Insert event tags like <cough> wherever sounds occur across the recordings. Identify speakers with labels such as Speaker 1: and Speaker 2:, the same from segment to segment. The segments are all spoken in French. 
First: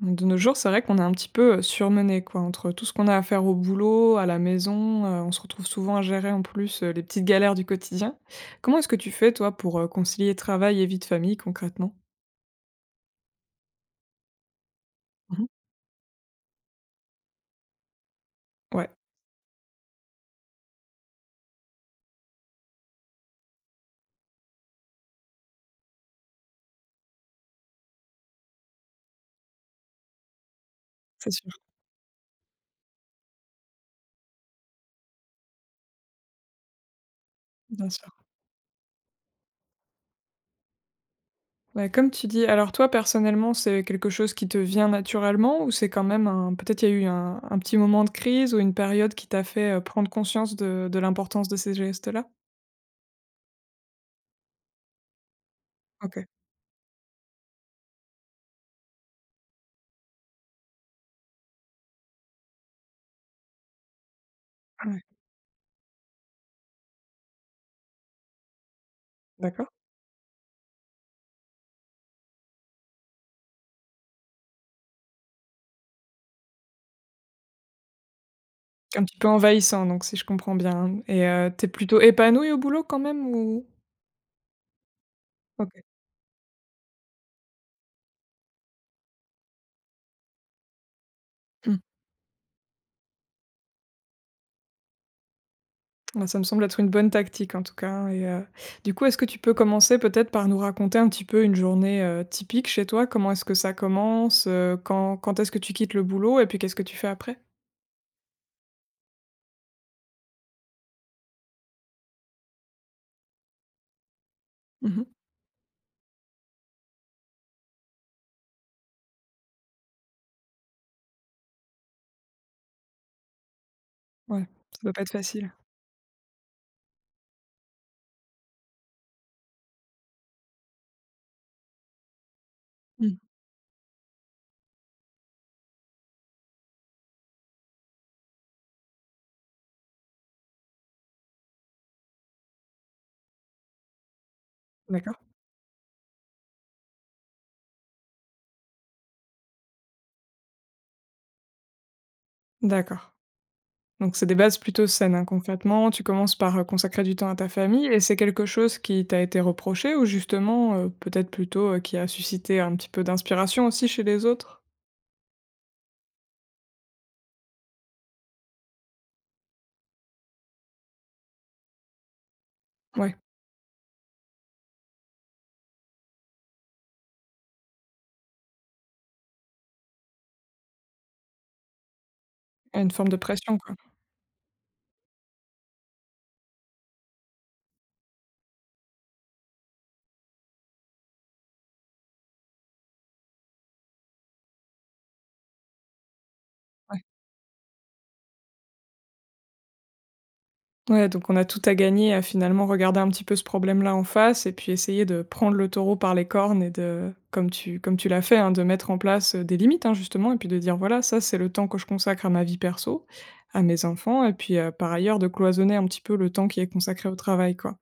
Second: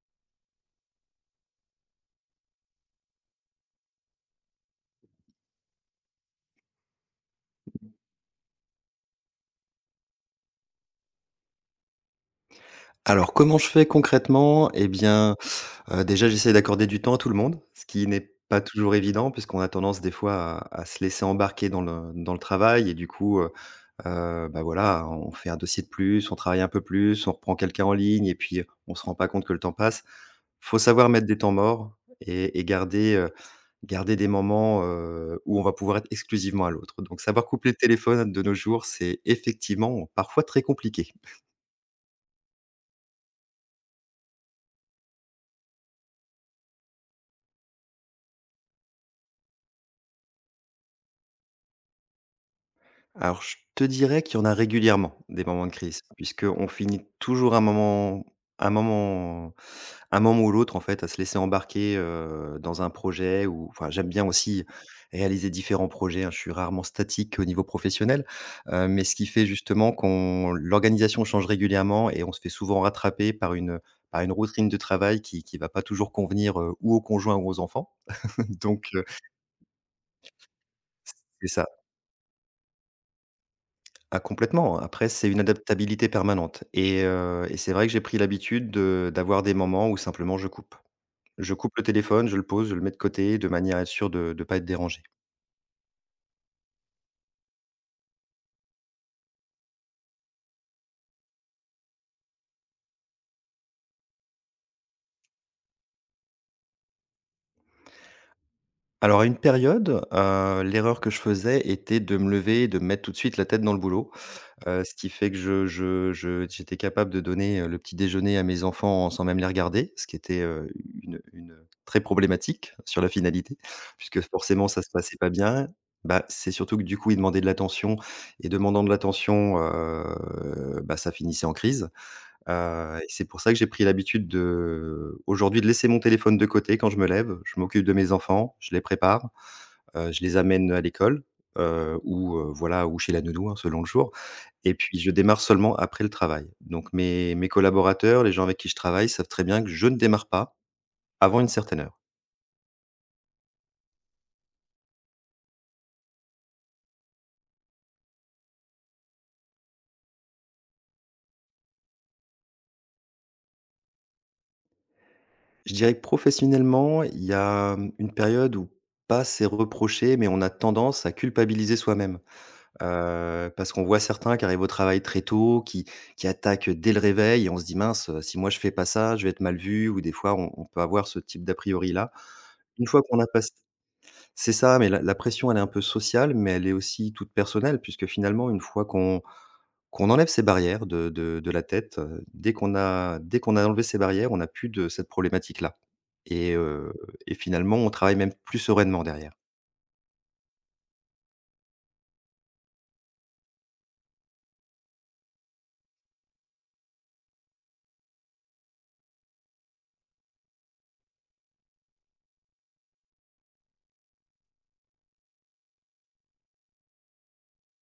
Speaker 1: De nos jours, c'est vrai qu'on est un petit peu, surmenés quoi, entre tout ce qu'on a à faire au boulot, à la maison, on se retrouve souvent à gérer en plus, les petites galères du quotidien. Comment est-ce que tu fais toi pour, concilier travail et vie de famille concrètement?
Speaker 2: Alors comment je fais concrètement? Eh bien,
Speaker 1: Mmh.
Speaker 2: déjà j'essaie d'accorder du temps à tout le monde, ce qui n'est pas
Speaker 1: Ouais,
Speaker 2: toujours évident puisqu'on a tendance des fois à se laisser embarquer dans le travail et du coup, bah, voilà, on fait un dossier de plus, on travaille un peu plus, on reprend quelqu'un en ligne et puis on se rend pas compte que le temps passe. Faut savoir mettre
Speaker 1: c'est
Speaker 2: des
Speaker 1: sûr,
Speaker 2: temps morts et garder, garder des moments, où on va pouvoir être exclusivement à l'autre. Donc savoir couper le
Speaker 1: bien sûr.
Speaker 2: téléphone de nos jours, c'est effectivement parfois très compliqué.
Speaker 1: Ouais, comme tu dis, alors toi personnellement, c'est quelque chose qui te vient naturellement ou c'est quand même un peut-être il y a eu un petit moment de crise ou une période qui t'a fait, prendre conscience de l'importance de ces gestes-là?
Speaker 2: Alors, je te dirais qu'il y en a régulièrement des moments de crise,
Speaker 1: OK,
Speaker 2: puisqu'on finit toujours un moment un moment un moment ou l'autre, en fait, à se laisser embarquer, dans un projet ou enfin, j'aime bien aussi
Speaker 1: ouais,
Speaker 2: réaliser différents projets, hein. Je suis rarement statique au niveau professionnel, mais ce qui fait
Speaker 1: d'accord.
Speaker 2: justement qu'on l'organisation change régulièrement et on se fait souvent rattraper par par une routine de travail qui va pas toujours convenir, ou au conjoint ou aux enfants. <laughs> Donc,
Speaker 1: Un petit peu envahissant donc si je comprends bien et
Speaker 2: c'est
Speaker 1: tu
Speaker 2: ça.
Speaker 1: plutôt épanoui au boulot quand même ou?
Speaker 2: Ah complètement, après c'est une
Speaker 1: OK.
Speaker 2: adaptabilité permanente et et c'est vrai que j'ai pris l'habitude de d'avoir des moments où simplement je coupe. Je
Speaker 1: Mmh.
Speaker 2: coupe le téléphone, je le pose, je le mets de côté de manière à être sûr de ne pas être dérangé.
Speaker 1: Bah, ça me semble être une bonne tactique en tout cas hein, et du coup, est-ce que tu peux commencer peut-être par nous raconter un petit peu une journée, typique chez toi? Comment est-ce que ça commence? Quand est-ce que tu quittes le boulot et puis qu'est-ce que tu fais après?
Speaker 2: Alors à une période, l'erreur que je faisais était de me lever et de me mettre tout de suite la tête dans le boulot. Ce
Speaker 1: Mmh.
Speaker 2: qui fait que je j'étais capable de donner, le petit déjeuner à mes enfants sans même les regarder, ce qui était, une une, très problématique sur la finalité, <laughs> puisque
Speaker 1: Ouais,
Speaker 2: forcément
Speaker 1: ça
Speaker 2: ça se
Speaker 1: doit pas être
Speaker 2: passait pas
Speaker 1: facile.
Speaker 2: bien. Bah, c'est surtout que du coup, ils demandaient de l'attention et demandant de l'attention, bah, ça finissait en crise, et
Speaker 1: Mmh.
Speaker 2: c'est pour ça que j'ai pris l'habitude de aujourd'hui de laisser mon téléphone de côté quand je me lève. Je m'occupe de mes enfants, je les prépare, je les amène à l'école, voilà, ou chez la nounou, hein, selon le jour et puis je
Speaker 1: D'accord.
Speaker 2: démarre seulement après le travail. Donc mes collaborateurs, les gens avec qui je travaille savent très bien que je ne démarre pas avant une certaine heure.
Speaker 1: D'accord. Donc c'est des bases plutôt saines, hein. Concrètement, tu commences par, consacrer du temps à ta famille et c'est quelque chose qui t'a été reproché ou justement, peut-être plutôt, qui a suscité un petit peu d'inspiration aussi chez les autres?
Speaker 2: Je dirais que professionnellement, il y a, une période où pas c'est reproché, mais on a tendance à culpabiliser soi-même.
Speaker 1: Ouais,
Speaker 2: Parce qu'on voit certains qui arrivent au travail très tôt, qui attaquent dès le réveil et on se dit: «Mince, si moi je fais pas ça, je vais être mal vu» ou des fois on peut avoir ce type d'a priori là. Une
Speaker 1: une
Speaker 2: fois
Speaker 1: forme de
Speaker 2: qu'on a passé
Speaker 1: pression, quoi.
Speaker 2: C'est ça, mais la pression, elle est un peu sociale, mais elle est aussi toute personnelle puisque finalement une fois qu'on enlève ces barrières de la tête, dès qu'on a enlevé ces barrières, on n'a plus de cette problématique-là et heu
Speaker 1: Ouais.
Speaker 2: et finalement on travaille même plus sereinement derrière.
Speaker 1: Ouais, donc on a tout à gagner à finalement regarder un petit peu ce problème-là en face et puis essayer de prendre le taureau par les cornes et de comme tu l'as fait, hein, de mettre en place, des limites, hein, justement et puis de dire: «Voilà, ça c'est le temps que je consacre à ma vie perso, à mes enfants» et puis, par ailleurs de cloisonner un petit peu le temps qui est consacré au travail, quoi.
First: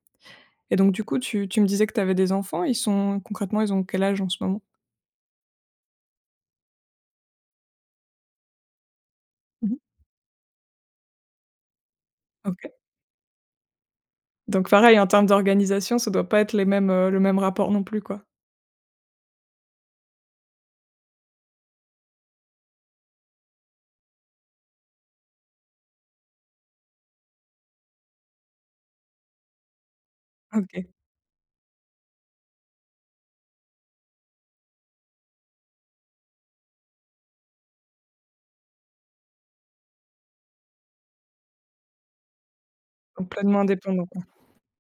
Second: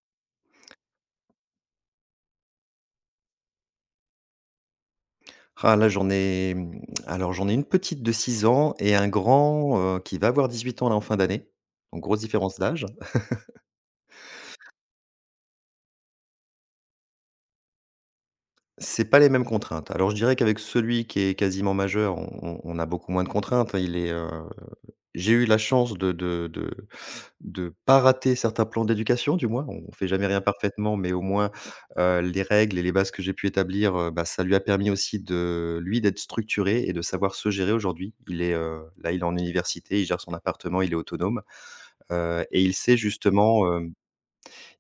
Speaker 1: Et donc du coup, tu me disais que tu avais des enfants, ils sont concrètement, ils ont quel âge en ce moment?
Speaker 2: Ah là, j'en ai, alors j'en ai une petite de 6 ans et un
Speaker 1: Mmh.
Speaker 2: grand, qui va avoir 18 ans là en fin d'année, donc grosse différence
Speaker 1: OK.
Speaker 2: d'âge.
Speaker 1: Donc pareil, en termes d'organisation, ça doit pas être les mêmes, le même rapport non plus, quoi?
Speaker 2: C'est pas les mêmes contraintes. Alors je dirais qu'avec celui qui est quasiment majeur, on a beaucoup moins de contraintes, il est, J'ai eu la chance de pas rater certains plans d'éducation du moins. On fait jamais rien
Speaker 1: OK,
Speaker 2: parfaitement, mais au moins, les règles et les bases que j'ai pu établir, bah, ça lui a permis aussi de lui, d'être structuré et de savoir se gérer aujourd'hui. Il est, là, il est en université, il gère son appartement, il est autonome, et il sait
Speaker 1: donc pleinement
Speaker 2: justement, hem
Speaker 1: indépendant, quoi.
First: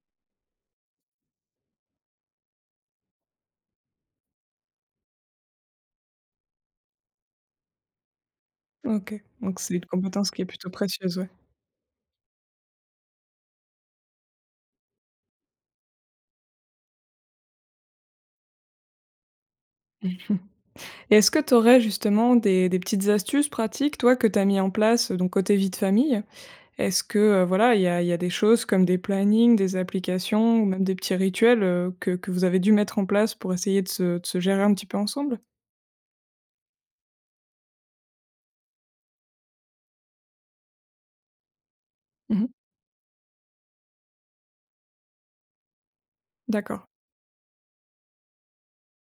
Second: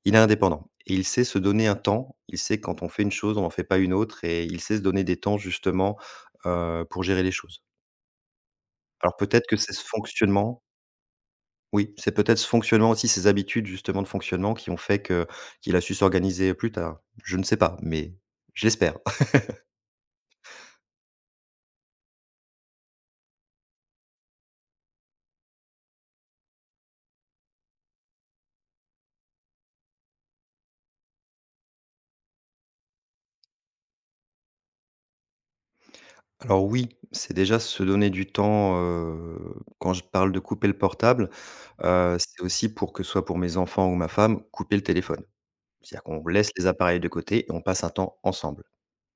Speaker 2: il est indépendant et il sait se donner un temps. Il sait quand on fait une chose, on en fait pas une autre et il sait se donner des temps justement, pour gérer les choses.
Speaker 1: OK,
Speaker 2: Alors peut-être que
Speaker 1: donc
Speaker 2: c'est
Speaker 1: c'est
Speaker 2: ce
Speaker 1: une compétence qui est
Speaker 2: fonctionnement
Speaker 1: plutôt précieuse, ouais.
Speaker 2: Oui, c'est peut-être ce fonctionnement aussi, ces habitudes justement de fonctionnement qui ont fait que qu'il a su s'organiser plus tard. Je ne sais pas, mais je l'espère.
Speaker 1: <laughs> Et est-ce que tu aurais justement des petites astuces pratiques, toi, que tu as mis en place, donc côté vie de famille? Est-ce que, voilà, il y a des choses comme des plannings, des applications ou même des petits rituels, que vous avez dû mettre en place pour essayer de se gérer un petit peu ensemble?
Speaker 2: <laughs> Alors oui, c'est déjà se donner du temps, quand je parle de couper le portable, c'est
Speaker 1: Mmh.
Speaker 2: aussi pour que ce soit pour mes enfants ou ma femme, couper le téléphone. C'est-à-dire qu'on laisse les
Speaker 1: D'accord.
Speaker 2: appareils de côté et on passe un temps ensemble.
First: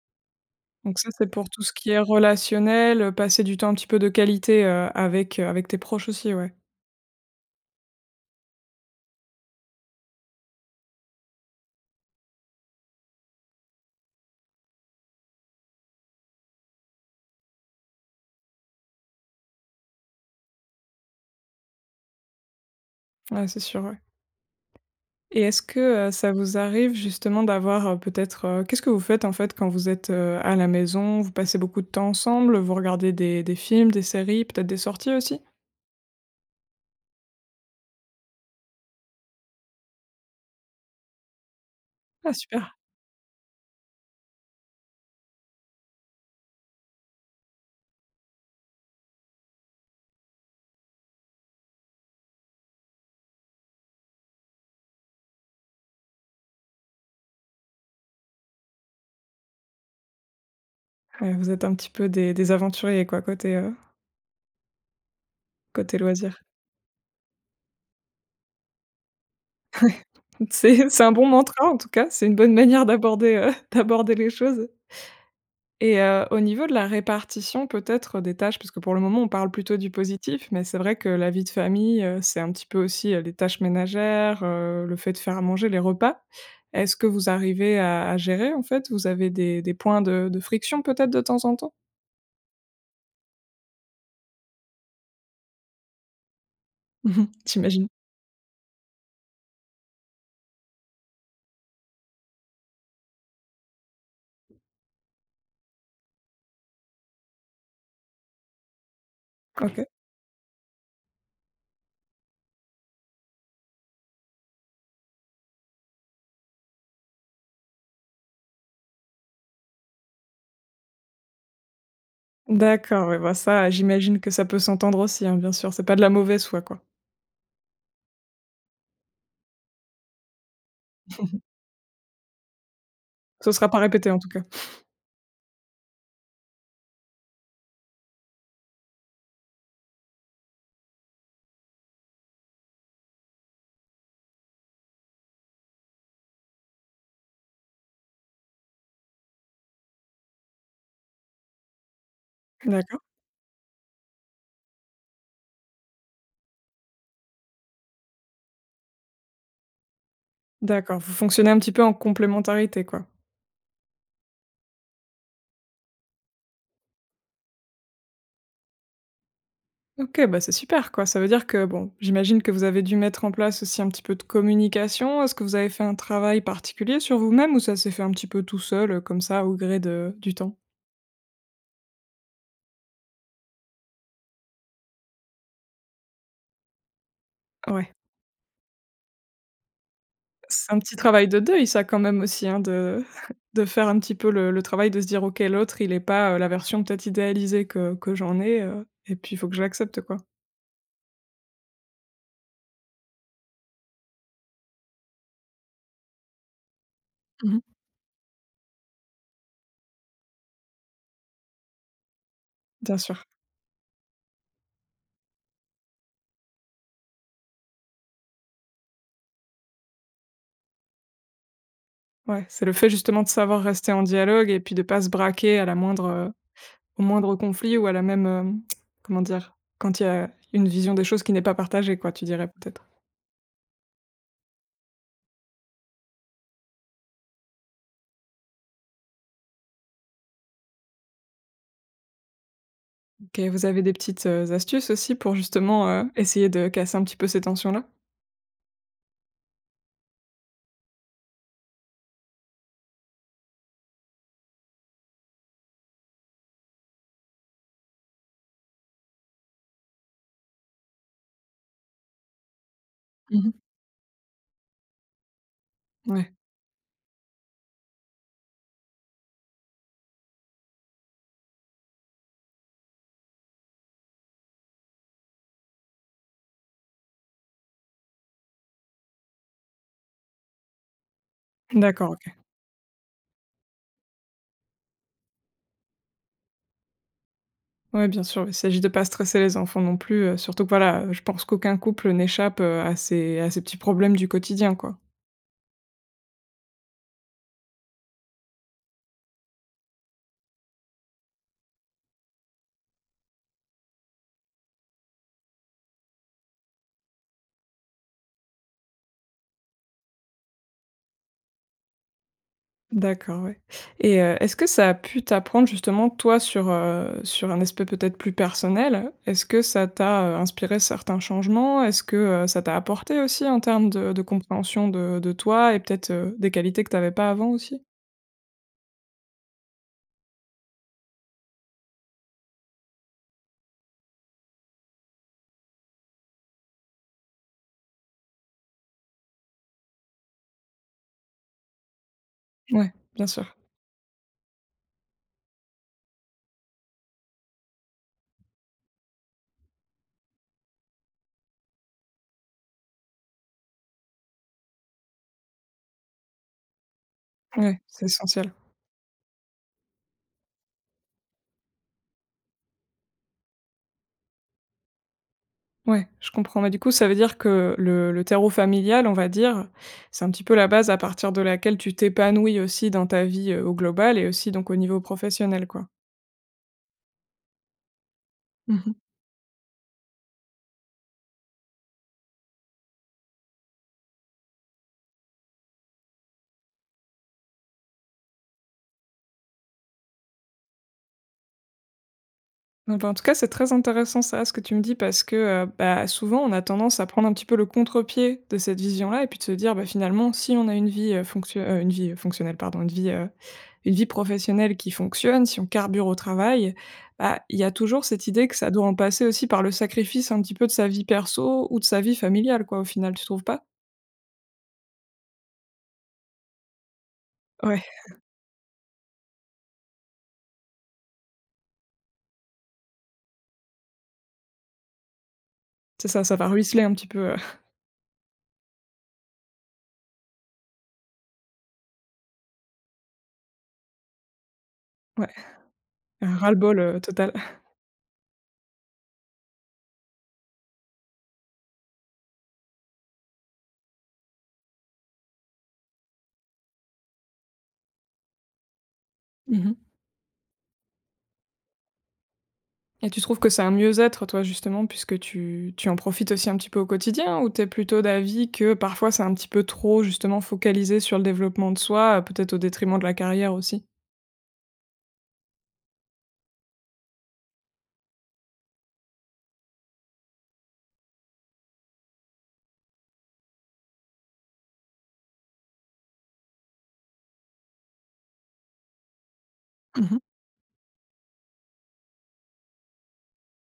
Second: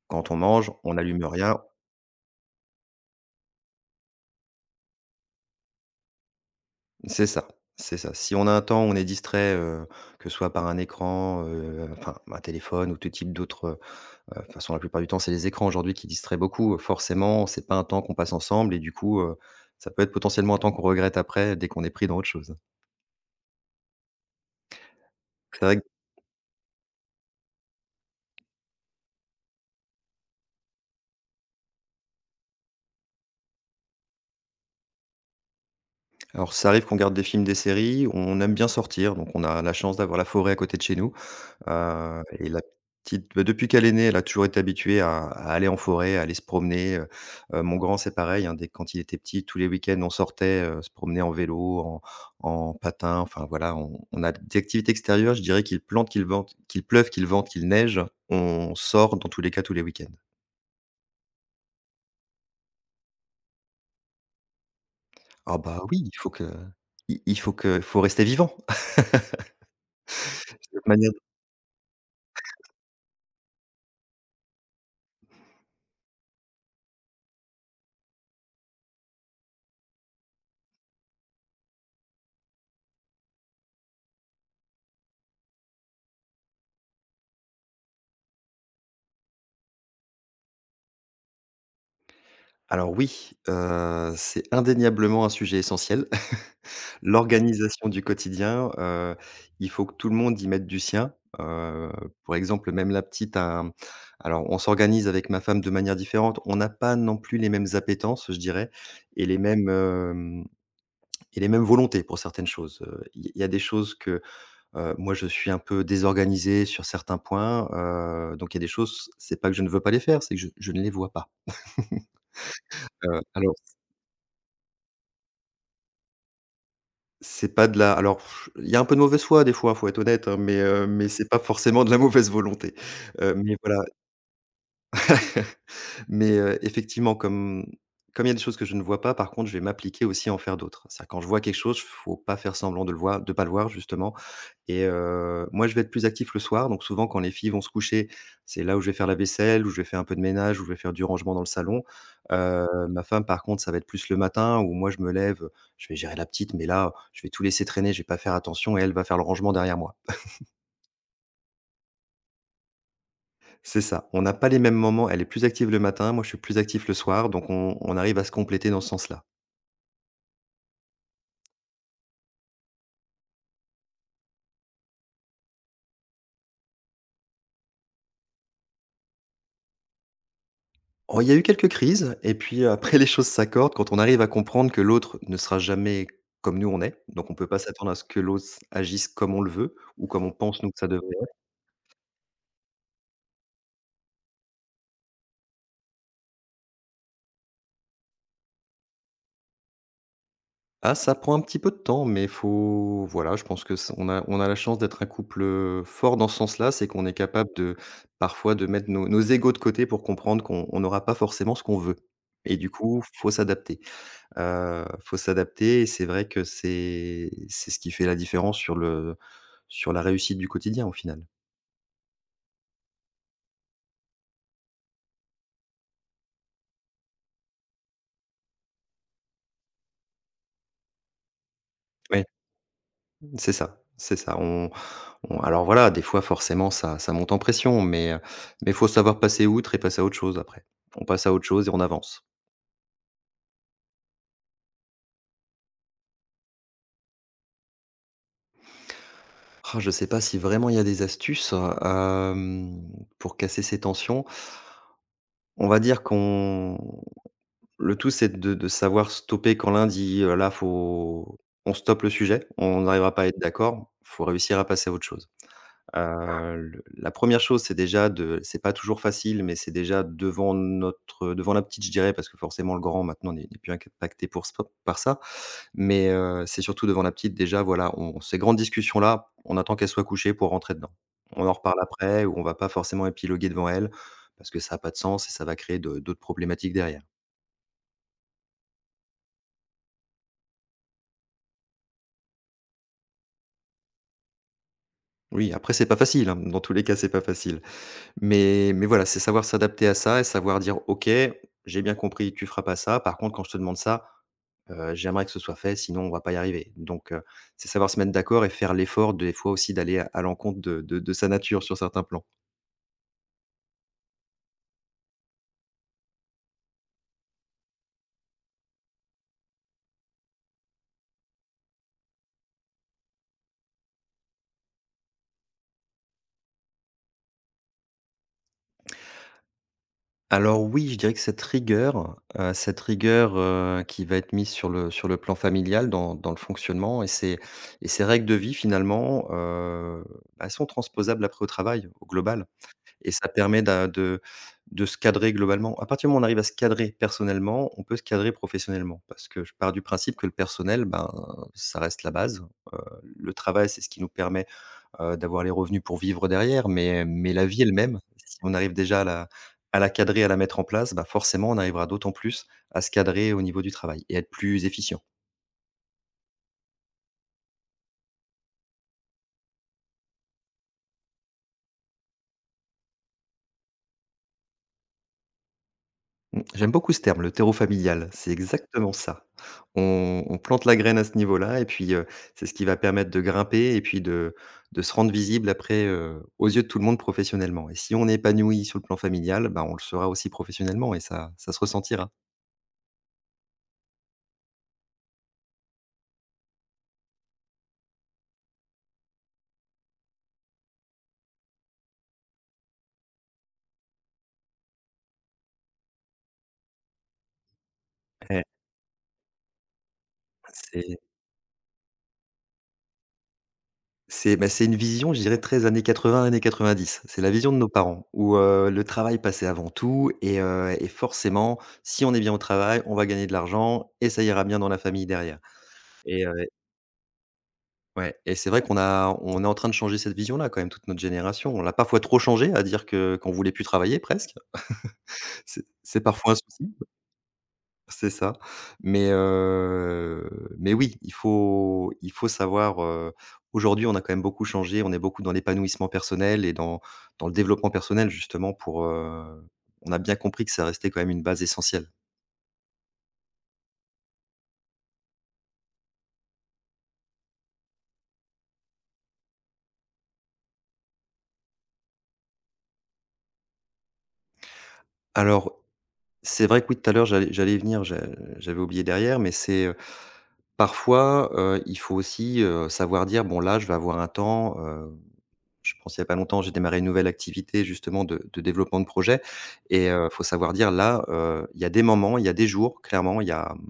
Speaker 2: Quand on mange, on
Speaker 1: Donc ça,
Speaker 2: n'allume
Speaker 1: c'est pour
Speaker 2: rien
Speaker 1: tout ce qui est relationnel, passer du temps un petit peu de qualité, avec, avec tes proches aussi, ouais.
Speaker 2: c'est ça, c'est ça. Si on a un temps où on est distrait, que ce soit par un écran, enfin un téléphone ou tout type d'autres, de toute façon, la plupart du temps, c'est les écrans aujourd'hui qui distraient beaucoup. Forcément, c'est pas un temps qu'on passe ensemble et du coup, ça peut être potentiellement un temps qu'on regrette après, dès qu'on est pris dans autre chose.
Speaker 1: Ouais, c'est sûr, ouais. Et est-ce
Speaker 2: C'est vrai que-
Speaker 1: que, ça vous arrive justement d'avoir, peut-être, qu'est-ce que vous faites en fait quand vous êtes, à la maison? Vous passez beaucoup de temps ensemble? Vous regardez des films, des séries, peut-être des sorties aussi?
Speaker 2: alors ça arrive qu'on regarde des films, des séries, on aime bien sortir, donc on a la chance d'avoir la forêt à côté de chez nous.
Speaker 1: Ah
Speaker 2: Et la
Speaker 1: super!
Speaker 2: petite bah, depuis qu'elle est née, elle a toujours été habituée à aller en forêt, à aller se promener, mon grand, c'est pareil, hein, dès quand il était petit, tous les week-ends, on sortait, se promener en vélo, en patin, enfin voilà, on a des activités extérieures, je dirais qu'il plante, qu'il pleuve, qu'il vente, qu'il neige, on sort dans tous les cas tous les week-ends.
Speaker 1: Ouais, vous êtes un petit peu des aventuriers quoi, côté,
Speaker 2: Ah bah,
Speaker 1: côté
Speaker 2: oui,
Speaker 1: loisirs.
Speaker 2: il faut que faut rester vivant.
Speaker 1: <laughs>
Speaker 2: <laughs>
Speaker 1: C'est un
Speaker 2: manière
Speaker 1: bon mantra en tout cas, c'est une bonne manière d'aborder, <laughs> d'aborder les choses et au niveau de la répartition peut-être des tâches, parce que pour le moment on parle plutôt du positif, mais c'est vrai que la vie de famille, c'est un petit peu aussi, les tâches ménagères, le fait de faire à manger, les repas. Est-ce que vous arrivez à gérer en fait? Vous avez des points de friction peut-être de temps en temps?
Speaker 2: alors oui, c'est indéniablement un sujet essentiel.
Speaker 1: <laughs> J'imagine.
Speaker 2: L'organisation du quotidien, il faut que tout le monde y mette du sien. Heu, pour exemple, même la petite a un- alors on s'organise avec ma femme de manière différente. On n'a pas non plus les mêmes appétences, je dirais et les mêmes,
Speaker 1: OK.
Speaker 2: hem et les mêmes volontés pour certaines choses. Il y a des choses que, moi je suis un peu désorganisé sur certains points, donc il y a des choses, c'est pas que je ne veux pas les faire, c'est que je ne les vois pas.
Speaker 1: D'accord, ouais,
Speaker 2: Heu,
Speaker 1: bah,
Speaker 2: alors
Speaker 1: ça, j'imagine que ça peut s'entendre aussi, hein, bien sûr, c'est pas de la mauvaise foi, quoi.
Speaker 2: C'est pas de la alors il y a un peu de mauvaise foi des fois, faut être honnête, hein, mais c'est pas forcément de la mauvaise volonté,
Speaker 1: Ce
Speaker 2: mais
Speaker 1: sera pas
Speaker 2: voilà.
Speaker 1: répété, en tout cas.
Speaker 2: Mais, effectivement, comme il y a des choses que je ne vois pas, par contre, je vais m'appliquer aussi à en faire d'autres. C'est-à-dire quand je vois quelque chose, faut pas faire semblant de le voir justement moi, je vais être plus actif le soir, donc souvent quand les filles vont se coucher, c'est là où je vais faire la vaisselle, où je vais faire un peu de ménage, où je vais faire du rangement dans le salon. Heu,
Speaker 1: D'accord,
Speaker 2: ma femme, par contre, ça va être plus le matin où moi je me lève, je vais gérer la petite, mais là, je vais tout laisser traîner, je vais pas faire attention et elle va faire le rangement derrière moi.
Speaker 1: d'accord, vous fonctionnez un petit peu en complémentarité, quoi.
Speaker 2: C'est ça, on n'a pas les mêmes moments, elle est plus active le matin, moi je suis plus actif le soir, donc on arrive à se compléter dans ce sens-là.
Speaker 1: OK, bah, c'est super, quoi. Ça veut dire que, bon, j'imagine que vous avez dû mettre en place aussi un petit peu de communication. Est-ce que vous avez fait un travail particulier sur vous-même ou ça s'est fait un petit peu tout seul, comme ça, au gré de du temps?
Speaker 2: Oh, il y a eu quelques crises et puis après <laughs> les choses s'accordent quand on arrive à comprendre que l'autre ne sera jamais comme nous on est, donc on peut pas s'attendre
Speaker 1: Ouais.
Speaker 2: à ce que l'autre agisse comme on le veut ou comme on pense nous
Speaker 1: C'est un
Speaker 2: que ça
Speaker 1: petit
Speaker 2: devrait
Speaker 1: travail
Speaker 2: être.
Speaker 1: de deuil ça quand même aussi, hein, de <laughs> de faire un petit peu le travail de se dire: «OK, l'autre il est pas, la version peut-être idéalisée que j'en ai, et puis il faut que je l'accepte quoi».
Speaker 2: Ah, ça prend un petit peu de temps, mais faut voilà, je pense que ç on a la chance d'être un couple, fort dans ce sens-là, c'est qu'on est capable
Speaker 1: Mmh.
Speaker 2: de parfois de mettre nos égos de côté pour comprendre qu'on on n'aura pas forcément ce qu'on veut et du
Speaker 1: Bien
Speaker 2: coup,
Speaker 1: sûr.
Speaker 2: faut s'adapter. Faut s'adapter et c'est vrai que c'est ce qui fait la différence sur le sur la réussite du quotidien, au final.
Speaker 1: Ouais, c'est le fait justement de savoir rester en dialogue et puis de pas se braquer à la moindre, au moindre conflit ou à la même, comment dire? Quand il y a une vision des choses qui n'est pas partagée quoi, tu
Speaker 2: Ouais.
Speaker 1: dirais peut-être?
Speaker 2: C'est ça, c'est ça. On alors voilà, des fois, forcément, ça monte en pression, mais faut savoir passer outre et passer à autre chose après. On passe à autre chose et on avance.
Speaker 1: OK, vous avez des petites, astuces aussi pour justement, essayer de casser un petit peu ces tensions-là?
Speaker 2: Ah, je sais pas si vraiment il y a des astuces, hem, pour casser ces tensions. On va dire qu'on Le tout, c'est de savoir stopper quand l'un dit, «Là, faut on stoppe le sujet, on n'arrivera pas à être
Speaker 1: Mmh.
Speaker 2: d'accord, faut réussir à passer à autre chose».
Speaker 1: Ouais,
Speaker 2: Le la première chose, c'est déjà de c'est pas toujours facile, mais c'est déjà devant notre devant la petite, je dirais, parce que forcément le grand maintenant n'est plus impacté pour ça par ça, mais c'est surtout devant la petite déjà, voilà, on ces grandes discussions-là, on attend qu'elle soit couchée pour rentrer dedans. On en reparle
Speaker 1: d'accord OK.
Speaker 2: après ou on va pas forcément épiloguer devant elle, parce que ça a pas de sens et ça va créer de d'autres problématiques derrière.
Speaker 1: Ouais, bien sûr, il s'agit de pas stresser les enfants non plus, surtout que voilà, je pense qu'aucun couple n'échappe, à ces petits problèmes du quotidien, quoi.
Speaker 2: Oui, après c'est pas facile, hein, dans tous les cas, c'est pas facile. Mais voilà, c'est savoir s'adapter à ça et savoir dire: «OK, j'ai bien compris, tu feras pas ça. Par contre, quand je te demande ça, j'aimerais que ce soit fait, sinon on va pas y arriver». Donc c'est savoir se mettre d'accord et faire l'effort des fois aussi d'aller à l'encontre de sa nature sur certains plans.
Speaker 1: D'accord, ouais et est-ce que ça a pu t'apprendre justement toi sur, sur un aspect peut-être plus personnel? Est-ce que ça t'a, inspiré certains changements? Est-ce que, ça t'a apporté aussi en termes de compréhension de toi et peut-être, des qualités que t'avais pas avant aussi?
Speaker 2: Alors oui, je dirais que cette rigueur, qui va être mise sur le plan familial dans le fonctionnement et ces règles de vie finalement, elles sont transposables après au travail, au global.
Speaker 1: Ouais,
Speaker 2: Et
Speaker 1: bien
Speaker 2: ça
Speaker 1: sûr.
Speaker 2: permet d'a de se cadrer globalement. À partir du moment où on arrive à se cadrer personnellement, on peut se cadrer professionnellement. Parce que je pars du principe que le personnel, ben, ça reste la base. Heu, le travail, c'est ce qui nous permet, d'avoir les revenus pour vivre derrière, mais la vie
Speaker 1: Ouais,
Speaker 2: elle-même,
Speaker 1: c'est
Speaker 2: si
Speaker 1: essentiel.
Speaker 2: on arrive déjà à la cadrer, à la mettre en place, ben forcément on arrivera d'autant plus à se cadrer au niveau du travail et à être plus efficient.
Speaker 1: Ouais, je comprends. Mais du coup, ça veut dire que le terreau familial, on va dire, c'est un petit peu la base à partir de laquelle tu t'épanouis aussi dans ta vie, au global et aussi donc au niveau professionnel, quoi?
Speaker 2: Mmh, j'aime beaucoup ce terme, le terreau familial, c'est exactement ça. On plante la graine à ce niveau-là et puis, c'est ce qui va permettre de grimper et puis de se rendre visible après, aux yeux de tout le monde professionnellement et si on est épanoui sur le plan familial, bah, on le sera aussi professionnellement et ça se ressentira.
Speaker 1: Non, bah, en tout cas, c'est très intéressant ça, ce que tu me dis, parce que bah, souvent, on a tendance à prendre un petit peu le contre-pied de cette vision-là, et puis de se dire, bah, finalement, si on a une vie, une vie fonctionnelle, pardon, une vie professionnelle qui fonctionne, si on carbure au travail, bah, il y a toujours cette
Speaker 2: Eh,
Speaker 1: idée que ça doit en passer aussi par le sacrifice un petit peu de sa
Speaker 2: c'est
Speaker 1: vie perso ou de sa vie familiale, quoi, au final, tu trouves pas?
Speaker 2: bah, c'est une vision, je dirais, très années 80, années 90. C'est la vision de nos
Speaker 1: Ouais,
Speaker 2: parents où, le travail passait avant tout et forcément, si on est bien au travail, on va gagner de l'argent et ça ira bien dans la famille derrière
Speaker 1: c'est ça,
Speaker 2: et heu
Speaker 1: ça va ruisseler un petit peu,
Speaker 2: Ouais et c'est vrai qu'on a on est en train de changer cette vision-là quand même, toute notre génération. On l'a parfois trop changée à dire que qu'on voulait plus travailler presque.
Speaker 1: <laughs> ouais,
Speaker 2: C'est parfois
Speaker 1: un
Speaker 2: un souci,
Speaker 1: ras-le-bol total.
Speaker 2: c'est ça. Mais heu, mais oui, il faut savoir, aujourd'hui, on a quand même beaucoup changé. On est beaucoup dans l'épanouissement personnel et dans le développement personnel justement. On
Speaker 1: <laughs>
Speaker 2: a bien compris que ça restait quand même une base essentielle.
Speaker 1: Et tu trouves que c'est un mieux-être, toi, justement, puisque tu en profites aussi un petit peu au quotidien? Ou t'es plutôt d'avis que parfois c'est un petit peu trop, justement, focalisé sur le développement de soi, peut-être au détriment de la carrière aussi?
Speaker 2: Alors, c'est vrai que oui, tout à l'heure, j'allais y venir, j'avais oublié derrière, mais parfois, il faut aussi, savoir dire: «Bon là, je vais avoir un temps, heu». Je pense il y a pas longtemps, j'ai démarré une nouvelle activité justement de développement de projet et
Speaker 1: Mmh.
Speaker 2: faut savoir dire là, il y a des moments, il y a des jours, clairement, il y a,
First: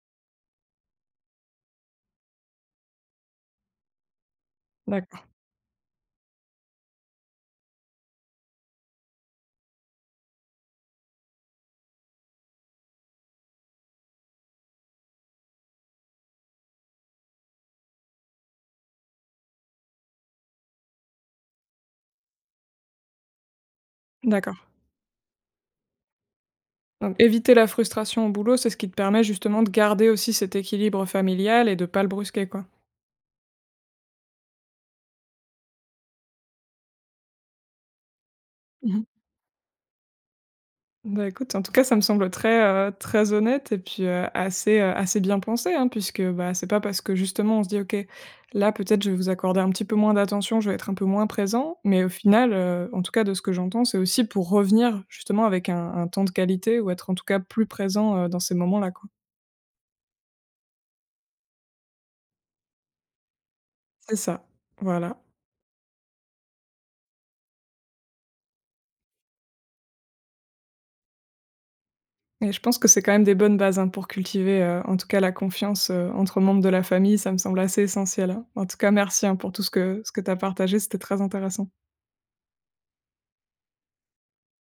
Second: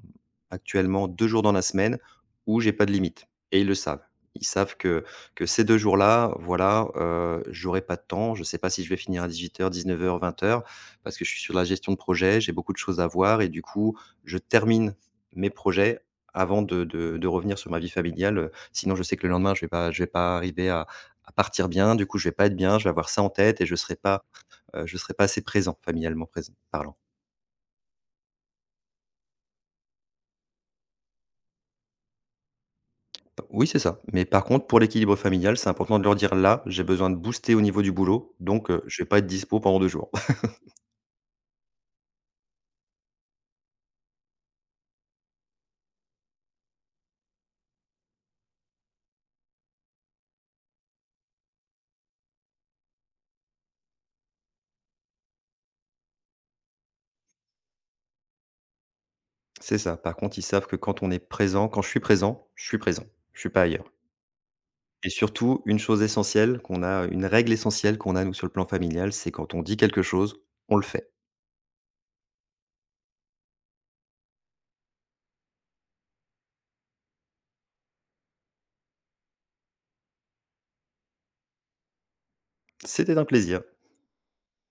Speaker 2: actuellement 2 jours dans la semaine où j'ai pas de limite et ils le savent. Ils savent
Speaker 1: D'accord,
Speaker 2: que ces 2 jours-là, voilà, j'aurai pas de temps. Je sais pas si je vais finir à 18 19 heures, 19 heures, 20 heures, parce que je suis sur la gestion de projet, j'ai beaucoup de choses à voir et du coup, je termine mes projets avant de revenir sur ma vie familiale. Sinon je sais que le lendemain je vais pas arriver à partir bien, du coup, je vais pas être bien, je vais avoir ça en tête et
Speaker 1: d'accord.
Speaker 2: je serai pas assez présent, familialement présent parlant.
Speaker 1: Donc éviter la frustration au boulot, c'est ce qui te permet justement de garder aussi cet équilibre familial et de pas le brusquer, quoi?
Speaker 2: Oui, c'est ça, mais par contre, pour l'équilibre familial, c'est important de leur dire: «Là, j'ai besoin de booster au niveau du boulot, donc je vais pas être dispo pendant 2 jours».
Speaker 1: Bah, écoute, en tout cas, ça me semble très, très honnête et puis, assez, assez bien pensé, hein, puisque, bah, c'est pas parce que justement on se dit: «OK, là peut-être je vais vous accorder un petit peu moins d'attention, je vais être un peu moins présent», mais au final, en tout cas de ce que j'entends, c'est aussi pour revenir justement avec un temps de qualité ou être en tout cas plus présent, dans ces moments-là, quoi.
Speaker 2: <laughs> C'est ça. Par contre, ils savent que quand on est présent, quand je suis présent, je suis présent, je suis pas ailleurs
Speaker 1: C'est ça,
Speaker 2: et
Speaker 1: voilà
Speaker 2: surtout, une règle essentielle qu'on a, nous, sur le plan familial, c'est quand on dit quelque chose, on le fait.
Speaker 1: et je pense que c'est quand même des bonnes bases, hein, pour cultiver, en tout cas la confiance, entre membres de la famille, ça me semble assez essentiel, hein. En tout cas merci, hein, pour tout ce que tu as partagé, c'était très intéressant.
Speaker 2: C'était un plaisir.